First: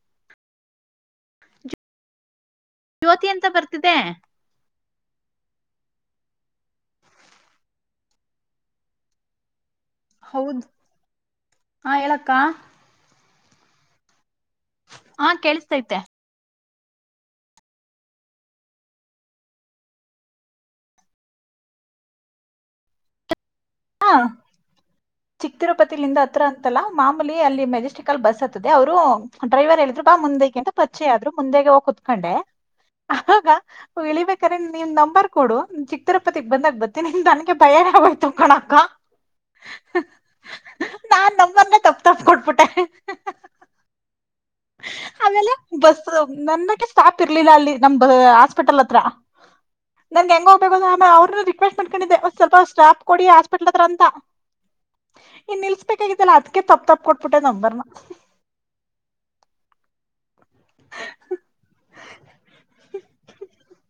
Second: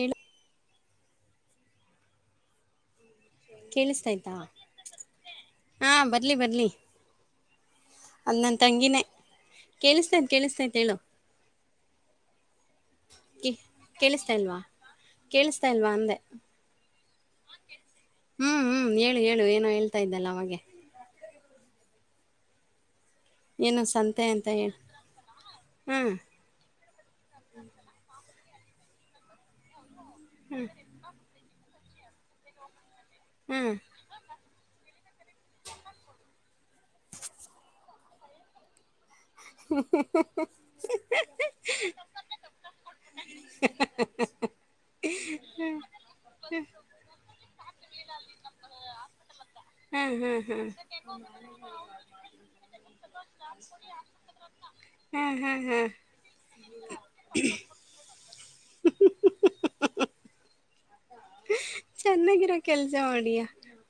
ಏಳು ಜ್ಯೋತಿ ಅಂತ ಬರ್ತಿದೆ ಕೇಳಿಸ್ತಯ್ತಾ ಹಾ ಬರ್ಲಿ ಬರ್ಲಿ ಅದು ನನ್ನ ತಂಗಿನೇ ಕೇಳಿಸ್ತೈತ್ ಹೌದು ಕೇಳಿಸ್ತೈತ್ ಹೇಳು ಹ ಹೇಳಕ್ಕ ಕೆಲಸ ಲ್ವಾ ಹಾ ಕೇೇಳಿಸತಾ ಇಲ್ವಾ ಕೇಳಿಸ್ತೈತೆ ಅಂದೆ ಹ್ಮ್ ಹ್ಮ್ ಹೇಳು ಹೇಳು ಏನೋ ಹೇಳ್ತಾ ಇದ್ದಲ್ಲ ಅವಾಗೆ ಏನೋ ಹಾ ಸಂತೆ ಅಂತ ಹೇಳು ಚಿಕ್ ಹ್ಮ್ ತಿರುಪತಿಲಿಂದ ಹತ್ರ ಅಂತಲ್ಲ ಮಾಮೂಲಿ ಅಲ್ಲಿ ಮೆಜೆಸ್ಟಿಕಲ್ ಬಸ್ ಅ ಅವರು ಡ್ರೈವರ್ ಹೇಳ್ರು ಮುಂದೆಂತ ಪಚ್ಚೆ ಆದ್ರರು ಮುಂದ ಹೋಗ ಕತ್ಕೊಂಡೆ ಹ ಹ್ಮ್ ಇಿಬೇಕ [unintelligible] ನೀವು ನಂಬರ್ ಕೊಡು ಚಿತ್ತರಪ್ಪತಿಗ್ ಬಂದಾಗ ಬರ್ತಿನಿನ್ ನನ್ಗೆ ಬಯ ಆಯ ತುಕ್ಕಣ ಹ ನಂಬರ್ನ [inaudible] ತಪ್ಪ ತಪ್ಪ ಕೊಟ್ಬಿಟ್ಟೆ [inaudible] ಆಮೇಲೆ ಬಸ್ ನನ್ನಕ್ಕೆ ಸ್ಟಾಪ್ ಇರ್ಲಿಲ್ಲ ಅಲ್ಲಿ ನಮ ಹಾಸ್ಪಿಟಲ್ ಹತ್ರ ಹ್ಮ್ ನಂ ಹ್ಮ್ ಹೆಂಗ ಹ್ಮ್ ಹೋಗ್ಬೇಕ ಅವ್ರ ರಿಕ್ವೆಸ್ಟ್ ಮಾಡಕೊಂಡಿದ್ದೆ ಸ್ವಲ್ಪ ಸ್ಟಾಫ ಕೊಡಿ ಹಾಸ್ಪಿಟ್ಲ್ತ್ರ ಅಂತ ಹ್ಮ್ ಇನ್ ಹ್ಮ್ ಹ್ಮ್ ನಿಲ್ಸ್ಬೇಕಲ್ಲಾ ಅದ ತಪ್ಪ ತಪ್ಪ ಕೊಟ್ಬಿಟ್ಟೆ ನಂಬರ್ನ ಚೆನ್ನಾಗಿರೋ ಕೆಲ್ಸ ಮಾಡಿಯಾ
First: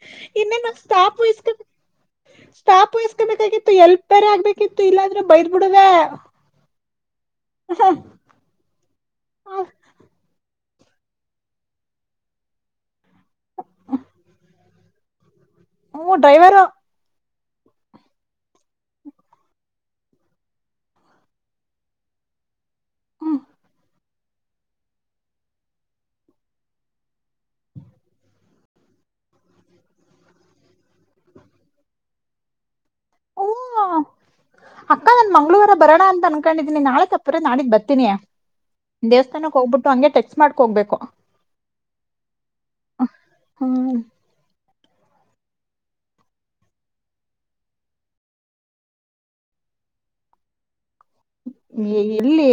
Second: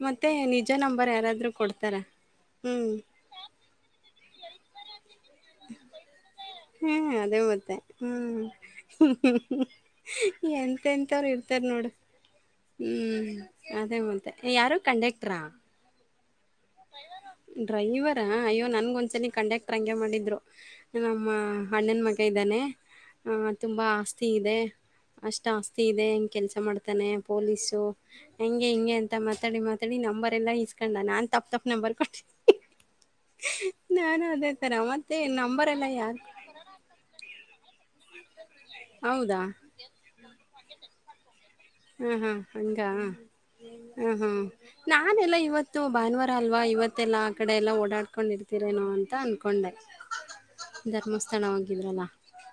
ಮತ್ತೆ ನಿಜ ಇನ್ನೇನು ನಂಬರ್ ಸ್ಟಾಪ್ ವಹಿಸ್ಕ ಯಾರಾದ್ರು ಕೊಡ್ತಾರ ಹ್ಮ್ ಸ್ಟಾಪ್ ವಹಿಸ್ಕೋಬೇಕಾಗಿತ್ತು ಎಲ್ಪ್ ಬೇರೆ ಆಗ್ಬೇಕಿತ್ತು ಇಲ್ಲಾದ್ರೂ ಬೈದ ಬಿಡದ ಹ್ಮ ಹಾ ಅದೇ ಮತ್ತೆ ಹ್ಮ್ ಎಂತೆಂಥವ್ರು ಇರ್ತಾರೆ ನೋಡು ಹ್ಞೂ ಅದೇ ಮತ್ತೆ ಯಾರು ಕಂಡಕ್ಟ್ರಾ ್ರೈರ್ [unintelligible] ಡ್ರೈವರಾ ಅಯ್ಯೋ ನನಗೊಂದ್ಸಲ ಕಂಡಕ್ಟ್ರ ಹಗೆ ಮಾಡಿದ್ದರು ನಮ್ಮ ಅಣ್ಣನ ಮಗ ಇದ್ದಾನೆ ಹ್ಮ್ ತುಂಬ ಆಸ್ತಿ ಇದೆ ಅಷ್ಟು ಆಸ್ತಿ ಇದೆ ಹಂಗೆ ಕೆಲಸ ಮಾಡ್ತಾನೆ ಪೋಲಿಸು ಹಂಗೆ ಹಿಂಗೆ ಅಂತ ಮಾತಾಡಿ ಮಾತಾಡಿ ನಂಬರ್ ಎಲ್ಲ ಇಸ್ಕೊಂಡ ನಾನ್ ತಪ್ಪ ತಪ್ ನೆಂಬರ್ ಕೊಟ್ಟ ಓ ಅಕ್ಕ ನನ್ ಮಂಗಳೂವಾರ ನಂಬರೆಲ್ಲ ಬರೋಣ ಯಾರು ಅಂತ ಅನ್ಕೊಂಡಿದೀನಿ ನಾಳೆ ತಪ್ಪ್ರ ನಾಳಗ್ ಬತ್ತ ಹೌದಾ ದೇವಸ್ಥಾನಕ್ಕೆ ಹೋಗ್ಬಿಟ್ಟು ಹಂಗೆ ತ ಮಾಡ್ಕೊಬೇಕು ಹ್ಮ ಹಾ ಹಂಗ ಹ್ಮ್ ಹ್ಮ ಹಾ ನಾನೆಲ್ಲಾ ಇವತ್ತು ಭಾನುವಾರ ಅಲ್ವಾ ಇವತ್ತೆಲ್ಲಾ ಆ ಕಡೆ ಎಲ್ಲಾ ಓಡಾಡ್ಕೊಂಡಿರ್ತರೇನೋ ಅಂತ ಅನ್ಕೊಂಡೆ ಧರ್ಮಸ್ಥಳವಾಗಿದ್ರಲ್ಲ ಎಲ್ಲಿ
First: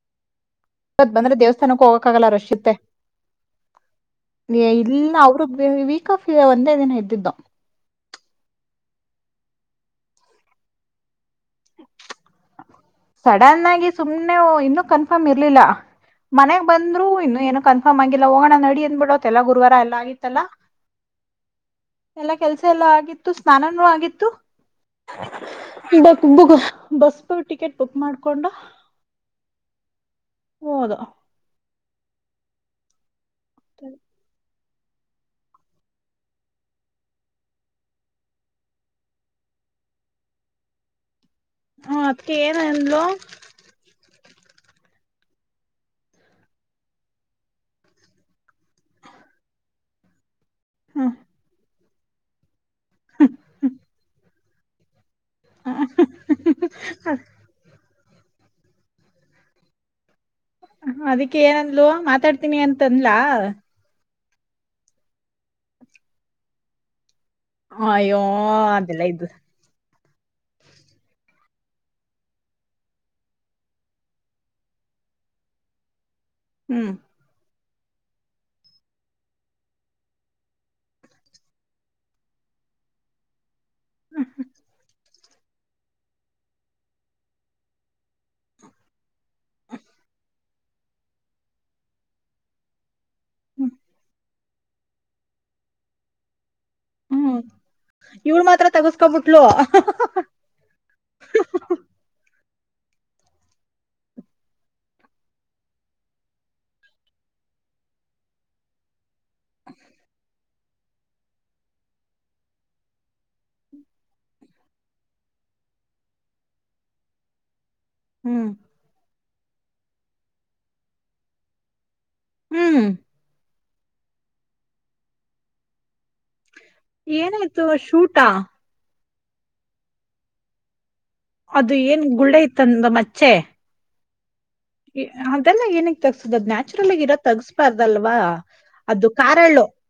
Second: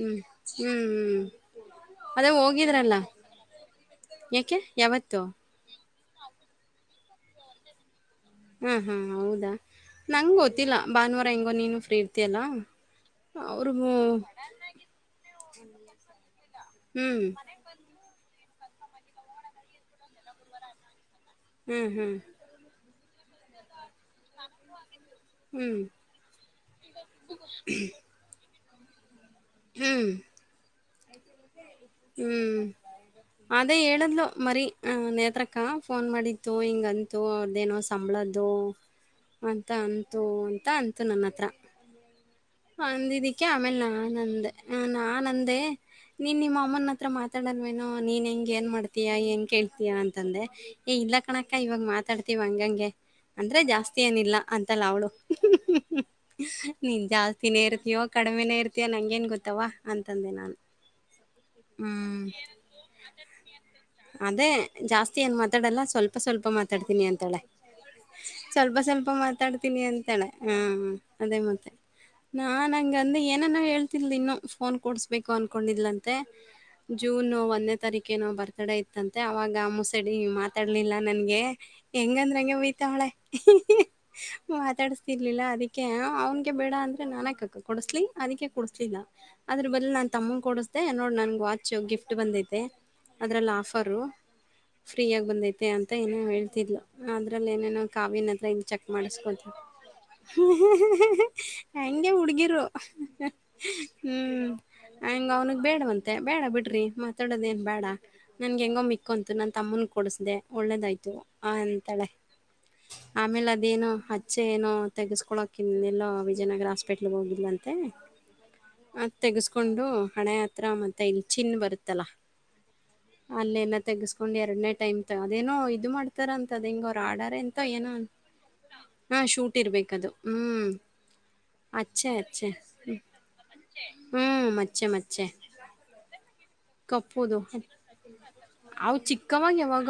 ಹ್ಮ್ ಹ್ಮ್ ಇವತ್ ಹ್ಮ್ ಬಂದ್ರೆ ದೇವಸ್ಥಾನಕ್ಕೆ ಹೋಗಕ್ಕ ಆಗಲ್ಲ ಅದೇ ರಷ್ ಇರುತ್ತೆ ಹೋಗಿದ್ರಲ್ಲ ಯಾಕೆ ಇಲ್ಲ ಯಾವತ್ತು ಅವರು ಬೇ ವೀಕ್ ಆಫ್ ಒಂದ ಇದನ ಇದ್ದಿದ್ದು ಹಾ ಹಾ ಹೌದಾ ನಂಗ್ ಗೊತ್ತಿಲ್ಲ ಭಾನುವಾರ ಹೆಂಗೊ ನೀನು ಫ್ರೀ ಇರ್ತಿಯಯಲ್ಲಾ ಸಡನ್ ಆಗಿ ಸುಮ್ನೆ ಇನ್ನುೂ ಕನ್ಫರ್ಮ್ ಇ ಿಇಲ್ಲ ಮನ್ಗ್ ಬಂದ್ರು ಹ್ಞೂ ಇನ್ನು ಏನು ಕನ್ಫರ್ಮ್ ಆಗಿ ಎಲ್ಲ ಹೋಗಣ ನಡಿ ಅಂದಬಿಡತ್ಲ್ಲ ಗುರುವಾರ ಎಲ್ಲಾ ಆಗಿತ್ತಲ್ಲಾ ಹ್ಞೂ ಹ್ಞೂ ಎಲ್ಲ ಕೆಲ್ಸ ಎಲ್ಲ ಆ ಆತ್ತು ಸ್ನಾನೂ ಆಗಿತ್ತು ಹ್ಞೂ ಈಗ ಬಸ್ ಟಿಕೆಟ್ ಬುಕ್ ಮಾಡ್ಕೊಂಡು ಹ್ಮ್ ಹೋದು ಹ್ಮ್ ಅದೇ ಹೇಳಿದ್ಲು ಮರಿ ಹ ನೇತ್ರಕ್ಕ ಫೋನ್ ಮಾಡಿತ್ತು ಹಿಂಗ ಅಂತು ಅವ್ರ್ದೇನೋ ಸಂಬಳದ್ದು ಅಂತ ಅಂತು ಅಂತ ಅಂತು ನನ್ನತ್ರ ಹ ಅದ್ಕ ಏನ್ ಅಂದ್ಲು ಅಂದಿದಕ್ಕೆ ಆಮೇಲೆ ನಾನ್ಂದ ನಾನ್ ಅಂದೆ ನೀನ್ ನಿಮ್ಮ ಅಮ್ಮನ ಹತ್ರ ಮಾತಾಡನ್ವೇನೋ ನೀನ್ ಹೆಂಗ ಏನ್ ಮಾಡ್ತೀಯಾ ಏನ್ ಕೇಳ್ತೀಯಾ ಅಂತಂದೆ ಏ ಹ್ಮ್ ಇಲ್ಲ ಕಣಕ್ಕ ಇವಾಗ ಮಾತ್ರ ಮಾತಾಡ್ತೀವಿ ಅಂಗೆಂಗೆ ಅಂದ್ರೆ ಜಾಸ್ತಿ ಏನಿಲ್ಲ ಅಂತಲ್ಲ ಅವಳು ನೀನ್ ಜಾಸ್ತಿನೇ ಇರ್ತಯೋ ಕಡಿಮೆೇ ಇರ್ತಯಾಂಗ ನ್ ಗೊ ವಾ ಅಂತ- ಅದಿಕ್ಕೆ ಏನಂದ್ಲು ಹ್ಮ್. ಮಾತಾಡ್ತೀನಿ ಅಂತನ್ಲಾ ಅದೇ ಜಾಸ್ತಿ ಏನ್ ಮಾತಾಡಲ್ಲ ಸ್ವಲ್ಪ - ಸ್ವಲ್ಪ ಮಾತಾಡ್ತೀನಿ ಅಂತ ಅಯ್ಯೋ ಸ್ವಲ್ಪ- ಅದೆಲ್ಲ ಸ್ವಲ್ಪ ಇದ್ದು ಮಾತಾಡ್ತೀನಿ ಅಂತ ತಾಳೆ ಹ್ಮ- ಅದೇ ಮತ್ತೆ ನಾನ್ಂಗಂದ ಏನಾನೋ ಹೇಳ್ತಿಲ್ದಿ ಇನ್ನು ಫೋನ್ ಕೊಡಡ್ಸ್ಬೇಕು ಅನ್ಕೊಂಡಿಲ್ಲ ಅ ಹ್ಮ್ ಜೂನ್ ಒಂದ ತರಿಕೆನ ಬರ್ತಡ ಇತ್ತಂತೆ ಅದ್ರ ಬದ ನಾನ್ ತಮ್ಮನ್ ಕೊಡಸ್ದೆ ನೋಡ್ ನನ್ಗೆ ವಾಚ್ ಗಿಫ್ಟ್ ಬಂದೈತೆ ಅದ್ರೆಲ್ಲ ಹ್ಮ್ ಆಫರು ಫ್ರೀಯಾಗಿ ಬಂದೈತೆ ಅಂತ ಏನ ಹೇಳ್ತಿ ಹ್ಮ್ ಅದ್ರಲ್ಲಿ ಏನೇನೋ ಇವ್ಳ್ ಕಾವಿನತ್ರ ಇಲ್ಲಿ ಮಾತ್ರ ಚೆಕ್ ತಗಸ್ಕೊಬಿಟ್ಲು ಮಾಡಿಸಕೊತ ಹೆಗೆ ಹುಡ್ಡುಗಿರು ಹ್ಮ್ ಹಂಗ ಅವ್ನಿಗೆ ಬೇಡವಂತೆ ಬೇಡ ಬಿಡ್ರಿ ಮಾತಾಡೋದ ಏನ್ ಬೇಡ ನನ್ಗೆ ಹೆಂಗೋ ಮಿಕ್ಕಂತು ನನ್ನ ತಮ್ಮನ ಕೊಡಸ್ದ ಒಳ್ಳೇದಾಯ್ತು ಆ ಅಂತಾಳೆ ಆಮೇಲೆ ಅದೇನುೋ ಹಚ್ಚೆ ಏನೋ ತೆೆಗೆಸ್ಕೊಳೋಕ ಇ ಎಲ್ಲೋ ವಿಜಯನಗರ ಹಾಸ್ಪಿಟ್ಲ್ಗೆ ಹೋಗಿಲ್ಲಂತೆ ಹ್ಮ್ ಅದ ತೆೆಗೆಸ್ಕೊಂಡು ಹಣೆ ಹತ್ರ ಮತ್ತೆ ಇಲ್ಲಿ ಹ್ಮ್ ಅಲ್ಲ ತೆಗಸ್ಕೊಂಡು ಎರಡನೇ -ಟೈಮ್ ಅದೇನೋ ಇದು ಮಾಡ್ ಇತರ ಅಂತದ್ ಹಿಂಗ ಅವರು ಆರ್ಡರ್ ಎಂತ ಏನಾಯ್ತು ಏನ ಶೂಟಾ ಹಾ ಶೂಟ್ ಇರ್ಬೇಕದು ಹ್ಮ್ ಅದು ಏನ್ ಅಚ್ಚೆ ಅಚ್ಚೆ ಗುಳ್ಳೈತಂದ ಹ್ಮ್ ಮಚ್ಚೆ ಹ್ಮ್ ಮಚ್ಚೆ- ಎ- ಮಚ್ಚೆ ಅದೆಲ್ಲ ಏನಕ್ ತಗ್ಸುದು ಅದ್ ನ್ಯಾಚುರಲ್ ಆಗಿ ಇರೋದ್ ಕಪ್ಪುದು ತಗ್ಸ್ಬಾರ್ದಲ್ವಾ ಅ ಅದು ಚಿಕ್ಕವಾಗ ಕಾರಲ್ಲು ಯಾವಾಗ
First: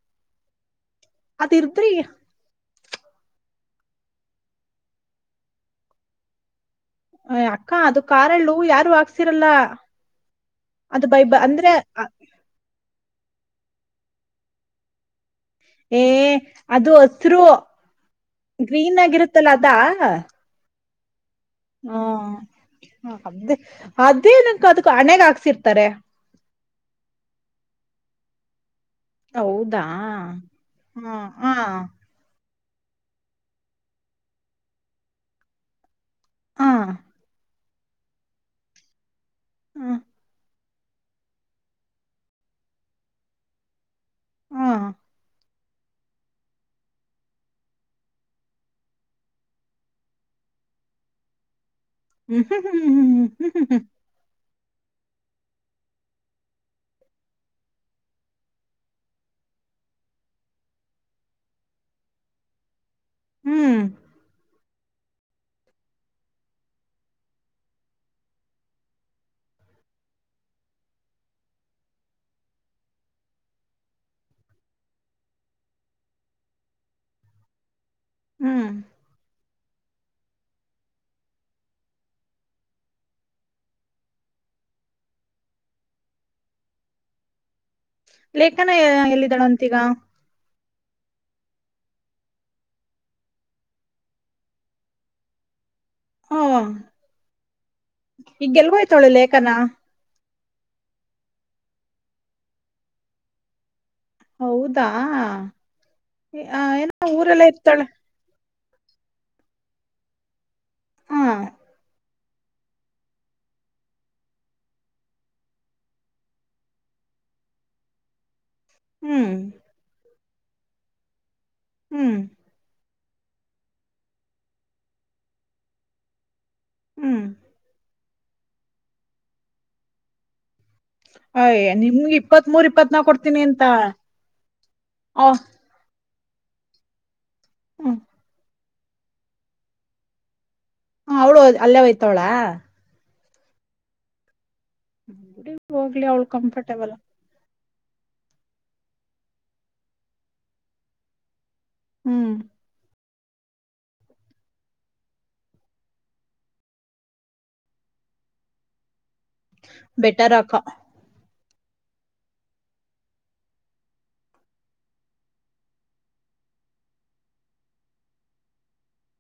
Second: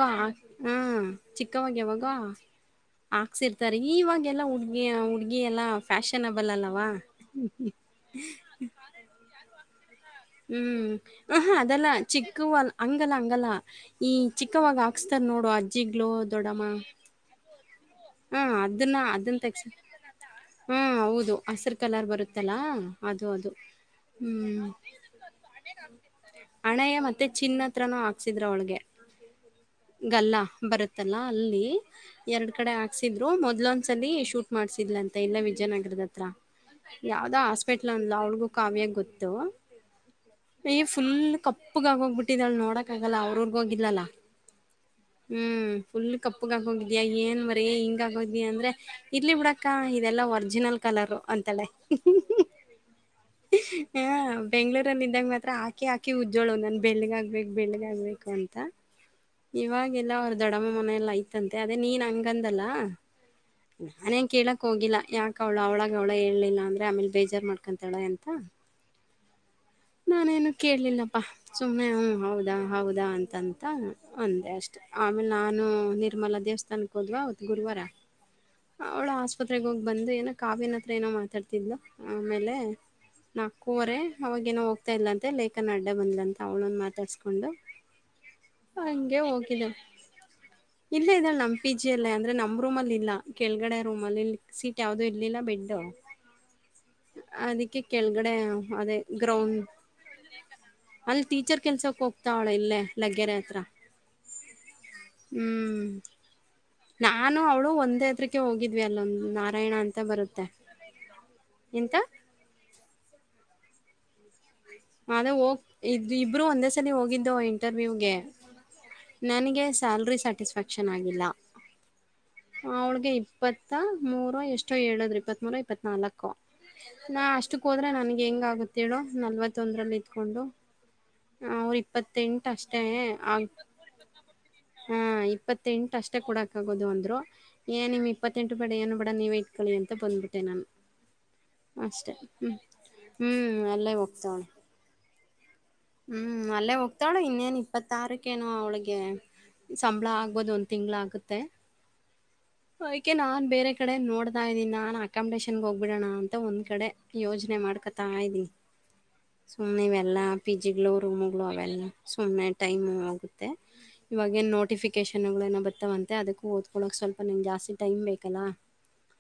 ಹ್ಮ ಅದ್ ಚಿಕ್ಕವಾಗ ಇದ್ರಿ ಯಾವಾಗ ಹಾಕ್ಸರ್ ಾರೆ ಇವಾಗೆಲ್ಲ ಹುಡುಗಿ ಹುಡ್ಗಿ -ಎಲ್ಲಾ ಫ್ಯಾಷನಬಲ್ ಅಲ್ಲ [unintelligible] ಅಕ್ಕ ಅದು ಕಾರಳು ಯಾರು ಹಾಕ್ಸಿರಲ್ಲ ಹ್ಮ್ ಅದು ಬೈ ಬ- ಹಹಾ ಅಂದ್ರೆ ಅದೆಲ್ಲಾ ಅ- ಚಿಕ್ಕಲ್ಲ ಹಂಗಲ್ಲ - ಹಂಗಲ್ಲ ಈ ಚಿಕ್ಕವಾಗ ಹಾಕ್ಸ್ತಾರ್ ನೋ ಏ ಅದು ಅಸ್ರು ಹಾ ಅದನ್ನ ಗ್ರೀನ್ ಅದನ್ನ ಆಗಿರುತ್ತಲ್ಲ ತೆಗ್ಸ ಅದಾ ಹಾ ಹೌದು ಹಸಿರು ಕಲರ್ ಹ್ಮ್ ಬರುತ್ತಲ್ಲಾ ಹ, ಅದು - ಅದು ಅದೇ ಅದೇನಕ್ಕ ಹ್ಮ್ ಅದಕ್ ಹಣೆಗ್ ಹಾಕ್ಸಿರ್ತಾರೆ ಅಣೆಯ ಮತ್ತೆ ಚಿನ್ನತ್ರ ಸಿದ್ರಾ ಅವಳಿಗೆ. ಹೌದಾ ಗಲ್ಲ ಹಾ ಬರುತ್ತಲ್ಲ ಹಾ ಅಲ್ಲಿ ಎರಡು. ಕಡೆ. ಹಾಕ್ಸಿದ್ರು ಮೊದ್ಲೊಂದ್ಸಲಿ ಶೂಟ್ ಮಾಡ್ಸಿದ್ ಅಂತ ಇಲ್ಲ ವಿಜಯನಗರದತ್ರ ಹಾ ಹಾ ಯಾವುದೋ ಹಾಸ್ಪಿಟಲ್ ಅಂದಲ ಅವಳಿಗೂ ಕಾವ್ಯಾಗ ಗೊತ್ತು. ಹ್ಮ್. ಯ್ ಫುಲ್ ಕಪ್ಪಗ ಆಗ ಹೋಗ್ಬಿಟ್ಟಿದಾಳ ನೋಡಕ್ ಆಗಲ್ಲ ಅವರ ಊರಿಗೆ ಹೋಗಿದ್ಲಲ್ಲ. ಹ್ಮ್ ಹ್ಮ್ ಫುಲ್ ಕಪ್ಪಗೆ ಹೋಗಿದ್ಯಾ ಏನ್ ಮ ಹಿಂಗ ಆಗೋದಿ ಅಂದ್ರೆ ಇರ್ಲಿ ಬಿಡಾಕ್ಕ ಇದೆಲ್ಲಾ ಒರ್ಜಿನಲ್ ಕಲರ್ ಅಂತಾಳೆ. ಹ್ಮ್ ಹ್ಮ್ ಹ್ಮ್. ಬೆಂಗಳೂರಲ್ಲಿ ಇದಾಗ ಮಾತ್ರ ಹಾಕಿ ಹಾಕಿ ಉಜ್ಜೋಳು ನನ್ ಬೆಳ್ಳಗ್ ಆಗ್ಬೇಕು ಬೆಳ್ಳಗ್ ಆಗ್ಬೇಕು ಅಂತ. ಇವಾಗೆಲ್ಲ ಅವ್ರ ದಡಮ್ಮ ಮನೆಯ ಎಲ್ಲ ಐ್ತಂತೆ ಅದೇ ನೀನ್ ಹಂಗಂದಲ್ಲಾ. ಹ್ಮ್ ನಾನೇನು ಕೇಳ ಹೋಗಿಲ್ಲ ಯಾಕ ಅವಳ ಅವಳಾಗ ಅವ್ಳ ಹೇಳಲಿಲ್ಲ ಅಂದರೆ ಆಮೇಲೆ ಬೇಜಾರು ಮಾಡ್ಕೊಂತಾಳೆ ಅಂತ ನಾನೇನು ಕೇಳಲಿಲ್ಲಪ್ಪ ಸುಮ್ಮ್ನೆ ಹ್ಞ ಹೌದಾ ಹೌದಾ ಅಂತಂತ. ಅಂದೆ ಅಷ್ಟೇ ಆಮೇಲೆ ನಾನು ನಿರ್ಮಲ ದೇವಸ್ಥಾನಕ್ ಹೋದ್ವಾ ಅವತ್ ಗುರುವಾರ. ಹ್ಮ್ ಅವಳು ಆಸ್ಪ ತ್ರಗೋಗಿ ಬಂದು ಏನೋ ಕಾವ್ಯ ಹತ್ರ ಏನೋ ಮಾತಾಡ್ತಿದ್ಲು ಆಮೇಲೆ ನಾಲ್ಕೂವರೆ ಅವಾಗೇಏನೋ ಹೋಗ್ತಾಯ ಇಲ್ಲಂತೆ ಲೇಖನ ಅಡ್ಡ ಬಂದಲಂತ ಅವ್ಳನ್ನ ಮಾತಾಡ್ಸ್ಕೊಂಡು. ಲೇಖನ ಎಲ್ಲಿದಳಂತಿಗ. ಇಲ್ಲ ಇದಲ್ ನಮ್ ಪಿ ಜಿ ಅಲ್ಲೇ ಅಂದ್ರೆ ನಮ್ ರೂಮಲ್ಲಿ ಇಲ್ಲ ಕೆಳಗಡೆ ರೂಮಲ್ಲಿ ಸೀಟ್ ಯಾವುದು ಇರ್ಲಿಲ್ಲ ಬೆಡ್ಡು. ಹ್ಮ್ ಅದಿಕ್ಕೆ ಕೆಳಗಡೆ ಈಗ ಅದೇ ಎಲ್ಗೋಯ್ತಾಳೆ ಲೇಖನ ಗ್ರೌಂಡ್. ಅಲ್ಲಿ ಟೀಚರ್ ಕೆಲ್ಸಕ್ ಹೋಗ್ತಾವಳೆ ಇಲ್ಲೇ ಲಗ್ಗೆರೆ. ತ್ರ. ಹೌದಾ ಏನ ಊರೆಲ್ಲ ಇರ್ತಾಳೆ. ಇವಿ ಅಲ್ಲೊಂದು ನಾರಾಯಣ ಅಂತ ಬರುತ್ತೆ. ಹ ಎಂಥ. ಅದೇ ಹೋಗ್ ಇದ ಇಬ್ರು ಒಂದೇ ಸಲಿ ಹೋಗಿದ್ದು ಇಂಟರ್ವ್ಯೂಗೆ. ಹ್ಮ್ ನನಗೆ ಸ್ಯಾಲರಿ ಸಟ್. ಸಾಟಿಸ್ಫ್ಯಾಕ್ಷನ್ ಆಗಿಲ್ಲ. ಹ್ಮ್ ಅವಳಿಗೆ. ಇಪ್ಪತ್ತ ಮೂರು ಎಷ್ಟೋ ಏದ್ರರು ಇಪ್ಪತ್ ಮೂರು ಎಪತುನಾಲಕೂ. ನಾ ಹ್ಮ್ ಅಷ್ಟಕ್ ಹೋದ್ರೆ ನನ್ಗೆ- ಹೆಂಗ್ ಆಗುತ್ ಹೇಳು. ನಲ್ವತ್ತೊಂದರಲ್ಲಿ ಇತ್ಕೊಂಡು. ಅವ್ರ ಅಯ್ಯ ನಿಮ್ಗೆ ಇಪ್ಪತ್ ಇಪ್ಪತ್ತೆಂಟು ಮೂರ್ ಅಷ್ಟೇ ಇಪ್ಪತ್ನಾಕ್ ಕೊಡ್ತೀನಿ ಅಂತ ಹಾ ಇಪ್ಪತ್ತೆಂಟ ಅಷ್ಟೇ ಕೂಡಾಕಾಗೋದು ಅಂದ್ರು. ಏ ನಿಮ್ ಇಪ್ಪತ್ತೆಂಟು. ಬಡೆಯನ್ನು ಬಡ ನೀವ ಇಟ್ಕೊಳ್ಳ ಅಂತ ಬಂದ್ಬಿಟ್ಟೆ ನಾನು. ಹ ಅವ್ಳು ಅಲ್ಲೇ ಅಷ್ಟೆ ಹೋಯ್ತವಳಾ. ಹ್ಮ್ ಹ್ಮ್ ಅಲ್ಲೇ. [unintelligible] [unintelligible] ಅವಳು ಹ್ಮ್ ಅಲ್ಲೇ ಕಂಫರ್ಟೇಬಲ್ ಹೋಗ್ತಾಳು ಇನ್ನೇನ. ಇಪ್ಪತ್ತಾರಕೇನು ಅವಳಿಗೆ ಸಂಬಳ ಆಗ್ಬೋದು ಒಂದ್ ತಿಂಗಳ ಆಗುತ್ತೆ. ಹ್ಮ್. ಅಓಕೆ ನಾನು ಬೇರೆ ಕಡೆ ನೋಡ್ತಾ ಇದ್ದೀನಿ ನಾನು ಅಕಾಮಿಡೇಷನ್ಗೆ ಹೋಗ್ಬಿಡೋಣ ಅಂತ ಒಂದು ಕಡೆ ಯೋಜನೆ ಮಾಡ್ಕೊತಾ ಇದ್ದೀನಿ. ಸುಮ್ಮನೆವೆಲ್ಲ. ಬೆಟರ್ ಪಿ ಅಕ್ಕ ಜಿಗ್ಲೊ ರುಮು. ಅವೆಲ್ಲ ಸುಮ್ಮನೆ ಟೈಮ್ ಹೋಗುತ್ತೆ ಇವಾಗ ನು ನೋಟಿಫಿಕೇಶನ್ಗಳು ನ ಬರ್ತಾವಂತೆ ಅದಕ್ಕ ಓದ್ಕೊಳ್ಳಳಕ್ ಸ್ವಲ್ಪ ನಿಗೆ ಜಾಸ್ತಿ ಟೈಮ್ ಬೇಕಲ್ಲ.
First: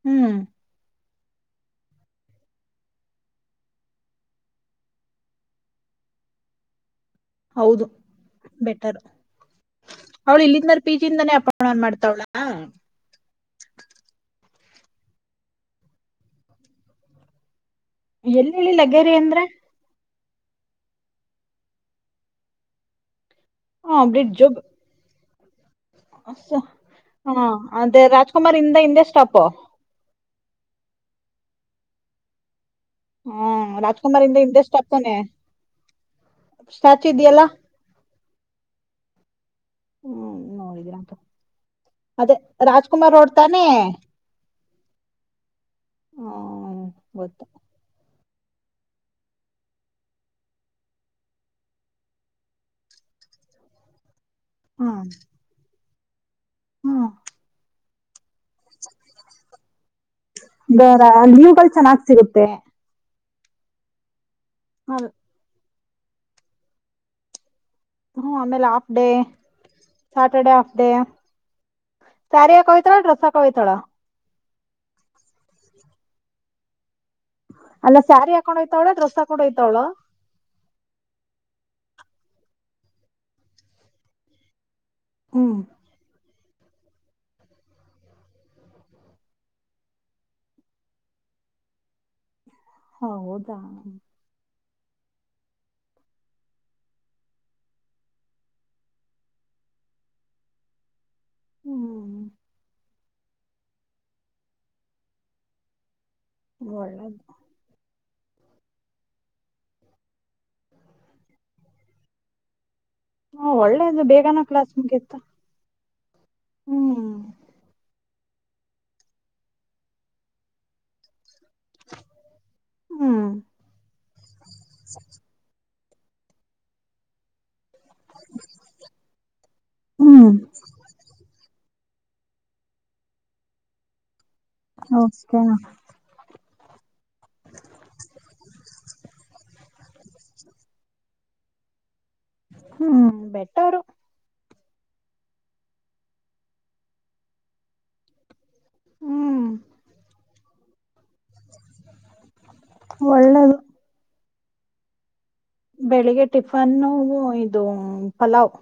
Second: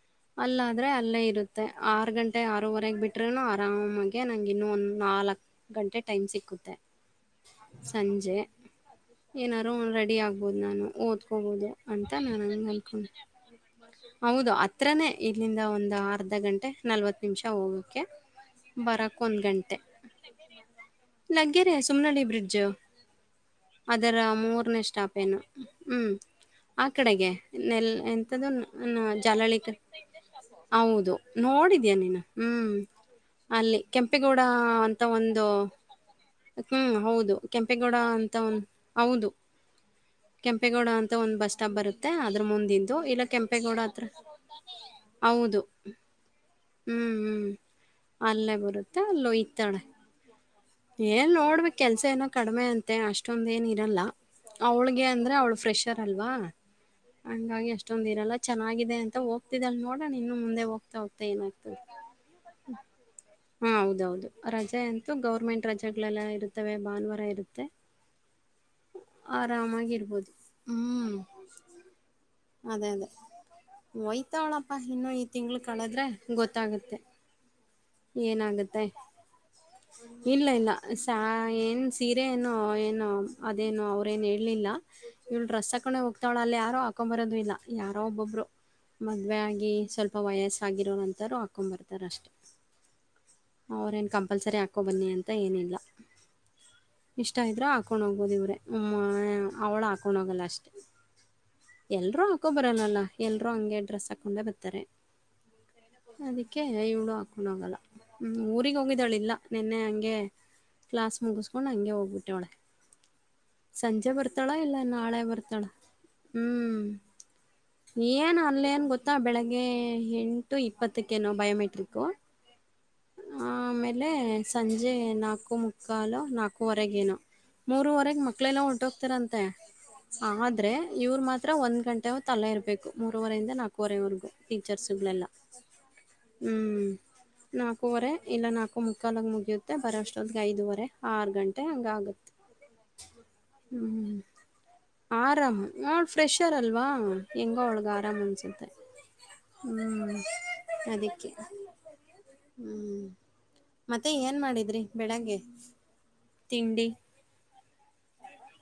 ಹ್ಮ್ ಅಲ್ಲ ಆದ್ರೆ ಅಲ್ಲೇ ಇದೆ. ಇತ್ತೆ ಆರು ಗಂಟೆ ಆರೂವರೆಗೆ ಬಿಟ್ರ ಆರಾಮಾಗ ನಂ ಇನ್ನು ಒಂದ್ ನಾಲ್ಕಕ್ ಗಂಟೆ. ಟೈಮ್ ಸಿಕ್ಕುತ್ತೆ. ಹೌದು ಸಂಜೆ ಬೆಟರ್ ಏನಾರು ರೆಡಿ ಅವಳು ಆಗ್ಬೋದು ಇಲ್ಲಿಂದ ನಾನು ಪಿ ಜಿಯಿಂದಾನೇ ಓದ್ಕೋಬೋದು ಅಪಾರ್ನ್ ಅಂತ ಮಾಡ್ತಾವಳ ನಾನು ಅಕೊಂಡ ಹೌದು. ಹತ್ರನೇ ಇಲ್ಲಿಂದ ಒಂದು ಅರ್ಧ ಗಂಟೆ ನಲವತ್ತು ನಿಮಿಷ ಹೋಗ. ಎಲ್ಲೆಲ್ಲಿ ಲಗೇರಿ ಅಂದ್ರೆ. [unintelligible] ಲಗ್ಗೆರ ಸುಮನೆಳ್ಳ ಬ್ರಿಡ್ಜ ಹ ಅದರ ಬ್ರಿಡ್ಜು ಮೂರನೇ ಸ್ಟಾಪ್ ಏನು ಹ್ಮ್ ಆ ಕಡೆಗೆೆ ಹ ನೆಲ್ ಅದೇ ರಾಜ್ಕುಮಾರ್ ಇಂದ ಎಂತ್ದು ಹಿಂದೆ ಸ್ಟಾಪ್ ಜಾಲಳಿಕ. ಹೌದು ನೋಡಿದಿಯ ನೀನ್ ಹ್ಮ್. ಅಲ್ಲಿ ಹ್ಮ ರಾಜ್ಕುಮಾರ್ ಇಂದ ಕೆಂಪೇಗೌಡ ಹಿಂದೆ ಸ್ಟಾಪ್ ಅಂತ ತಾನೆ ಒಂದು. ಹ್ಮ್ ಸ್ಟ್ಯಾಚು ಹೌದು ಇದೆಯಲ್ಲ ಕೆಂಪೇಗೌಡ. ಅಂತ ಒನ್ ಹೌದು. ಹ್ಮ್ ಕೆಂಪೇಗೌಡ ನೋಡಿದೀರ ಅಂತ ಒಂದು ಬಸ್ ಸ್ಟಾಪ್ ಬರುತ್ತೆ ಅದೇ ಅದ್ರ ಮುಂದಿಂದು ರಾಜ್ಕುಮಾರ್ ಇಲ್ಲ ಅವ್ರ್ ತಾನೇ ಕೆಂಪೇಗೌಡ ಹತ್ರ ಹೌದು ಹ್ಮ್ ಹ್ಮ್. ಅಲ್ಲೇ ಬರುತ್ತೆ ಅಲ್ಲೊಯ್ತಾಳೆ ಏನ್ ನೋಡ್ಬೇಕಕ್ ಕೆಲ್ಸ ಏನೋ ಕಡಿಮೆ ಅಂತೆ ಅಷ್ಟೊಂದ ಏನ್ ಇರಲ್ಲ ಅವ್ಳಗೆ ಹ್ಮ್ ಅಂದ್ರೆ ಅವ್ಳು ಫ್ರೆಶ್ ಹಾರ ಅಲ್ವಾ ಹ್ಮ್ ಹಂಗಾಗಿ ಅಷ್ಟು [unintelligible] ಚೆನ್ನಾಗಿದೆ ಅಂತ ಹೋಗ್ತಿದ್ದಲ್ ನೋಡೋಣ ಇನ್ನು ಮುಂದೆ ಹೋಗ್ತಾ ಹೋಗ್ತಾ ಏನಾಗ್ತ ಲೀವ್ಗಳು ಚೆನ್ನಾಗ್ ಸಿಗುತ್ತೆ ಹಾ ಹೌದೌದು. ರಜೆ ಅಂತೂ ಗೌರ್ಮೆಂಟ್. ರಜೆಗಳೆಲ್ಲ ಇರುತ್ತವೆ ಭಾನುವಾರ ಇರುತ್ತೆ. ಹ್ಮ ಆಮೇಲೆ ಹಾಫ್ ಡೇ ಆರಾಮಾಗಿ ಇರ್ಬೋದು ಸಟರ್ಡೇ ಹಾಫ್ ಡೇ. ಹ್ಮ್ ಚಾರಿಯ ಕವಿತಳ ರಸ ಕವಥಳ. ಹತ್ತಾವಳಪ್ಪ ಇನ್ನುೂ ಈ ತಿಂಗಳು ಕಳೆದ್ರೆ ಗೊತ್ತಾಗುತ್ತೆ. ಅಲ್ಲ ಸ್ಯಾರಿ ಹಾಕೊಂಡ್ ಏನಾಗತ್ತೆ ಹೋಯ್ತಾವಳ ಡ್ರೆಸ್ ಹಾಕೊಂಡ್ ಹೋಯ್ತಾವಳ ಇಲ್ಲ ಇಲ್ಲ ಸ ಏನ್. ಸೀರ ಏನು ಏನು ಅದೇನು ಅವರೇನು ಹೇಳಲಿಲ್ಲ. ಇವಳ ಹ್ಮ್ ರಸ ಕಕೊಂಡೆ ಹೋಗ್ತಾವಳ ಅಲ್ಲಿ. ಹ. ಹಾಕ್ಕೊಂಬರೋದು ಇಲ್ಲ ಯಾರೋ ಒಬ್ಬೊಬ್ಬರು ಮದುವೆ ಆಗಿ ಸ್ವಲ್ಪ ವಯಸ್ಸಾಗಿರೋರಂತರರು ಹಾಕ್ಕೊಬರ್ತಾರ ಅಷ್ಟೆ. ಹೌದಾ ಅವ್ರೇಏನ್ ಕಂಪಲ್ಸರಿ ಆಗ್ತ. ಹಾಕ್ಕೊಬನ್ನಿ ಅಂತ ಏನಿಲ್ಲ ಇಷ್ಟ ಇದರೂ ಹಾಕ್ಕೊಂಡು ಹೋಗ್ಬೋದು ಇವರೇ ಅವಳು ಹಾಕ್ಕೊಂಡೋಗಲ್ಲ ಅಷ್ಟೇ. ಹ್ಮ್ ಎಲ್ರೂ ಹಾಕೋ ಬರಲ್ಲಲ್ಲ ಎಲ್ರೂ ಹಂಗೆ ಡ್ರೆಸ್ ಹಾಕೊಂಡೆ ಬರ್ತಾರೆ. ಅದಕ್ಕೆ ಇವಡು ಒಳ್ಳೇದು ಹಾಕಣವಂಗಲ್ಲ. ಹ್ಮ್ ಊರಿಗೆ ಹೋಗಿದ್ದಾಳಿಲ್ಲ ನಿನ್ನೆ ಹಂಗೆ ಕ್ಲಾಸ್ ಮುಗಿಸಕೊಂಡ್ ಹಂಗೆ ಹೋಗ್ಬಿಟ್ಟೆವಳೆ. ಹ ಒಳ್ಳೇದು ಸಂಜೆ ಬೇಗನ ಬರ್ತಾಳ ಕ್ಲಾಸ್ ಇಲ್ಲ ಮುಗಿತ್ತ ನಾಳೆ ಬರ್ತಾಳ. ಹ್ಮ್. ಏನು ಅಲ್ಲೇಏನು ಗೊತ್ತಾ ಬೆಳಗ್ಗೆ ಎಂಟು ಇಪ್ಪತ್ತಕ್ಕೇನ. ಬಯೋಮೆಟ್ರಿಕ್ಕು ಹ್ಮ್ ಆಮೇಲೆ ಸಂಜೆ ನಾಲ್ಕು ಮುಕ್ಕ. ಕಾಲ ನಕೂ ಹೊರಗೇನು. ಮೂರವರೆಗೆ ಮಕ್ಳೆಲ್ಲ ಹೊಂಟೋಗ್ತಾರಂತೆ ಹ್ಮ್ ಆದ್ರೆ. ಇವ್ರು ಮಾತ್ರ ಒಂದು ಗಂಟೆ ತಲ್ಲೇ ಇರಬೇಕು ಮೂರುವರೆಯಿಂದ ನಾಲ್ಕೂರೆವರೆಗೂ. ಟೀಚರ್ಸುಗಳೆಲ್ಲ. ಓಕೆನಾ ಹ್ಮ್ ನಾಲ್ಕವರೆ ಇಲ್ಲ ನಾಲ್ಕು ಮುಕ್ಕಾಲಾಗ ಮುಗಿಯುತ್ತೆ ಬರೋ ಅಷ್ಟೊತ್ತಿಗೆ ಐದುವರೆ ಆರು ಗಂಟೆ ಹಾಗುತ್ತೆ. ಹ್ಮ್ ಬೆಟ್ಟವರು. ಆರಾಮ್. ನಾ ಫ್ರೆಷರ್ ಅಲ್ವಾ ಹೆಂಗ ಒಳಗ ಆರಾಮ್ ಅನ್ಸುತ್ತೆ. ಹ್ಮ್ ಹ್ಮ್. ಅದ. ಹ್ಮ ಒಳ್ಳೇದು ಮತ್ತೆ ಏನ್ ಏನ್ ಮಾಡಿದ್ರಿ ಬೆಳಗ್ಗೆ. ಬೆಳಿಗ್ಗೆ ತಿಂಡಿ? ಟಿಫನ್ನು ಇದು ಪಲಾವ್.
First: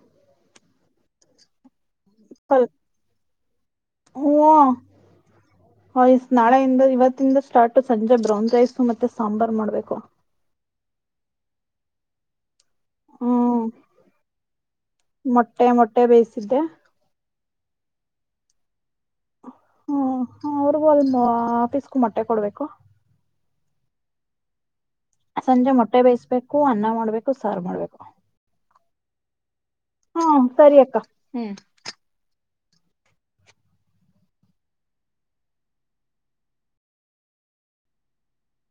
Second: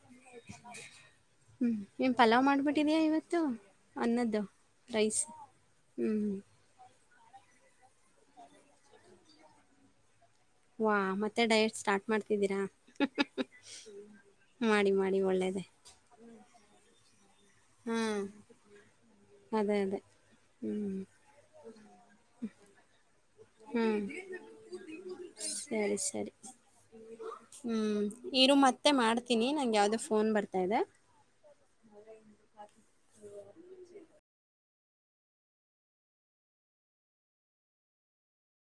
ಹ್ಮ್. ನೀನು ಪಲಾವ್ ಪಲ್ ಮಾಡಿಬಿಟ್ಟಿದಯಾ ಇವತ್ತು ಅನ್ನದ್ದು ಹ್ಮ ರೈಸ್ ಹ್ಞೂ ಹ್ಞ. ಸ್ಟಾರ್ಟು ಸಂಜೆ ಬ್ರೌನ್ ರೈಸ್ ಮತ್ತೆ ಸಾಂಬಾರ್ ಮಾಡ್ಬೇಕು. ವಾ ಮತ್ತೆ ಡಯಟ್ ಸ್ಟಾರ್ಟ್ ಮಾಡ್ತಿದ್ದೀರಾ. ಹ್ಮ್ ಮಾಡಿ, ಮಾಡಿ ಒಳ್ಳೇದೇ. ಮೊಟ್ಟೆ ಮೊಟ್ಟೆ ಬೇಯಿಸಿದ್ದೆ ಹ್ಮ್ ಅದೇ, ಅದೇ. ಹ್ಮ ಅವ್ರಿಗೂ ಅಲ್ ಮ ಆಫೀಸ್ಕೂ ಮೊಟ್ಟೆ ಕೊಡ್ಬೇಕು ಹ್ಮ್ ಸಂಜೆ ಸರಿ, ಮೊಟ್ಟೆ ಸರಿ. ಬೇಯಸ್ಬೇಕು ಅನ್ನ ಮಾಡ್ಬೇಕು ಸಾರು ಮಾಡ್ಬೇಕು ಮ ಮಾಡ್ತೀನಿ ನಂಗೆ ಯಾವುದೋ ಹಾ ಫೋನ್ ಸರಿ ಅಕ್ಕ ಹ್ಮ್ ಹಾಗ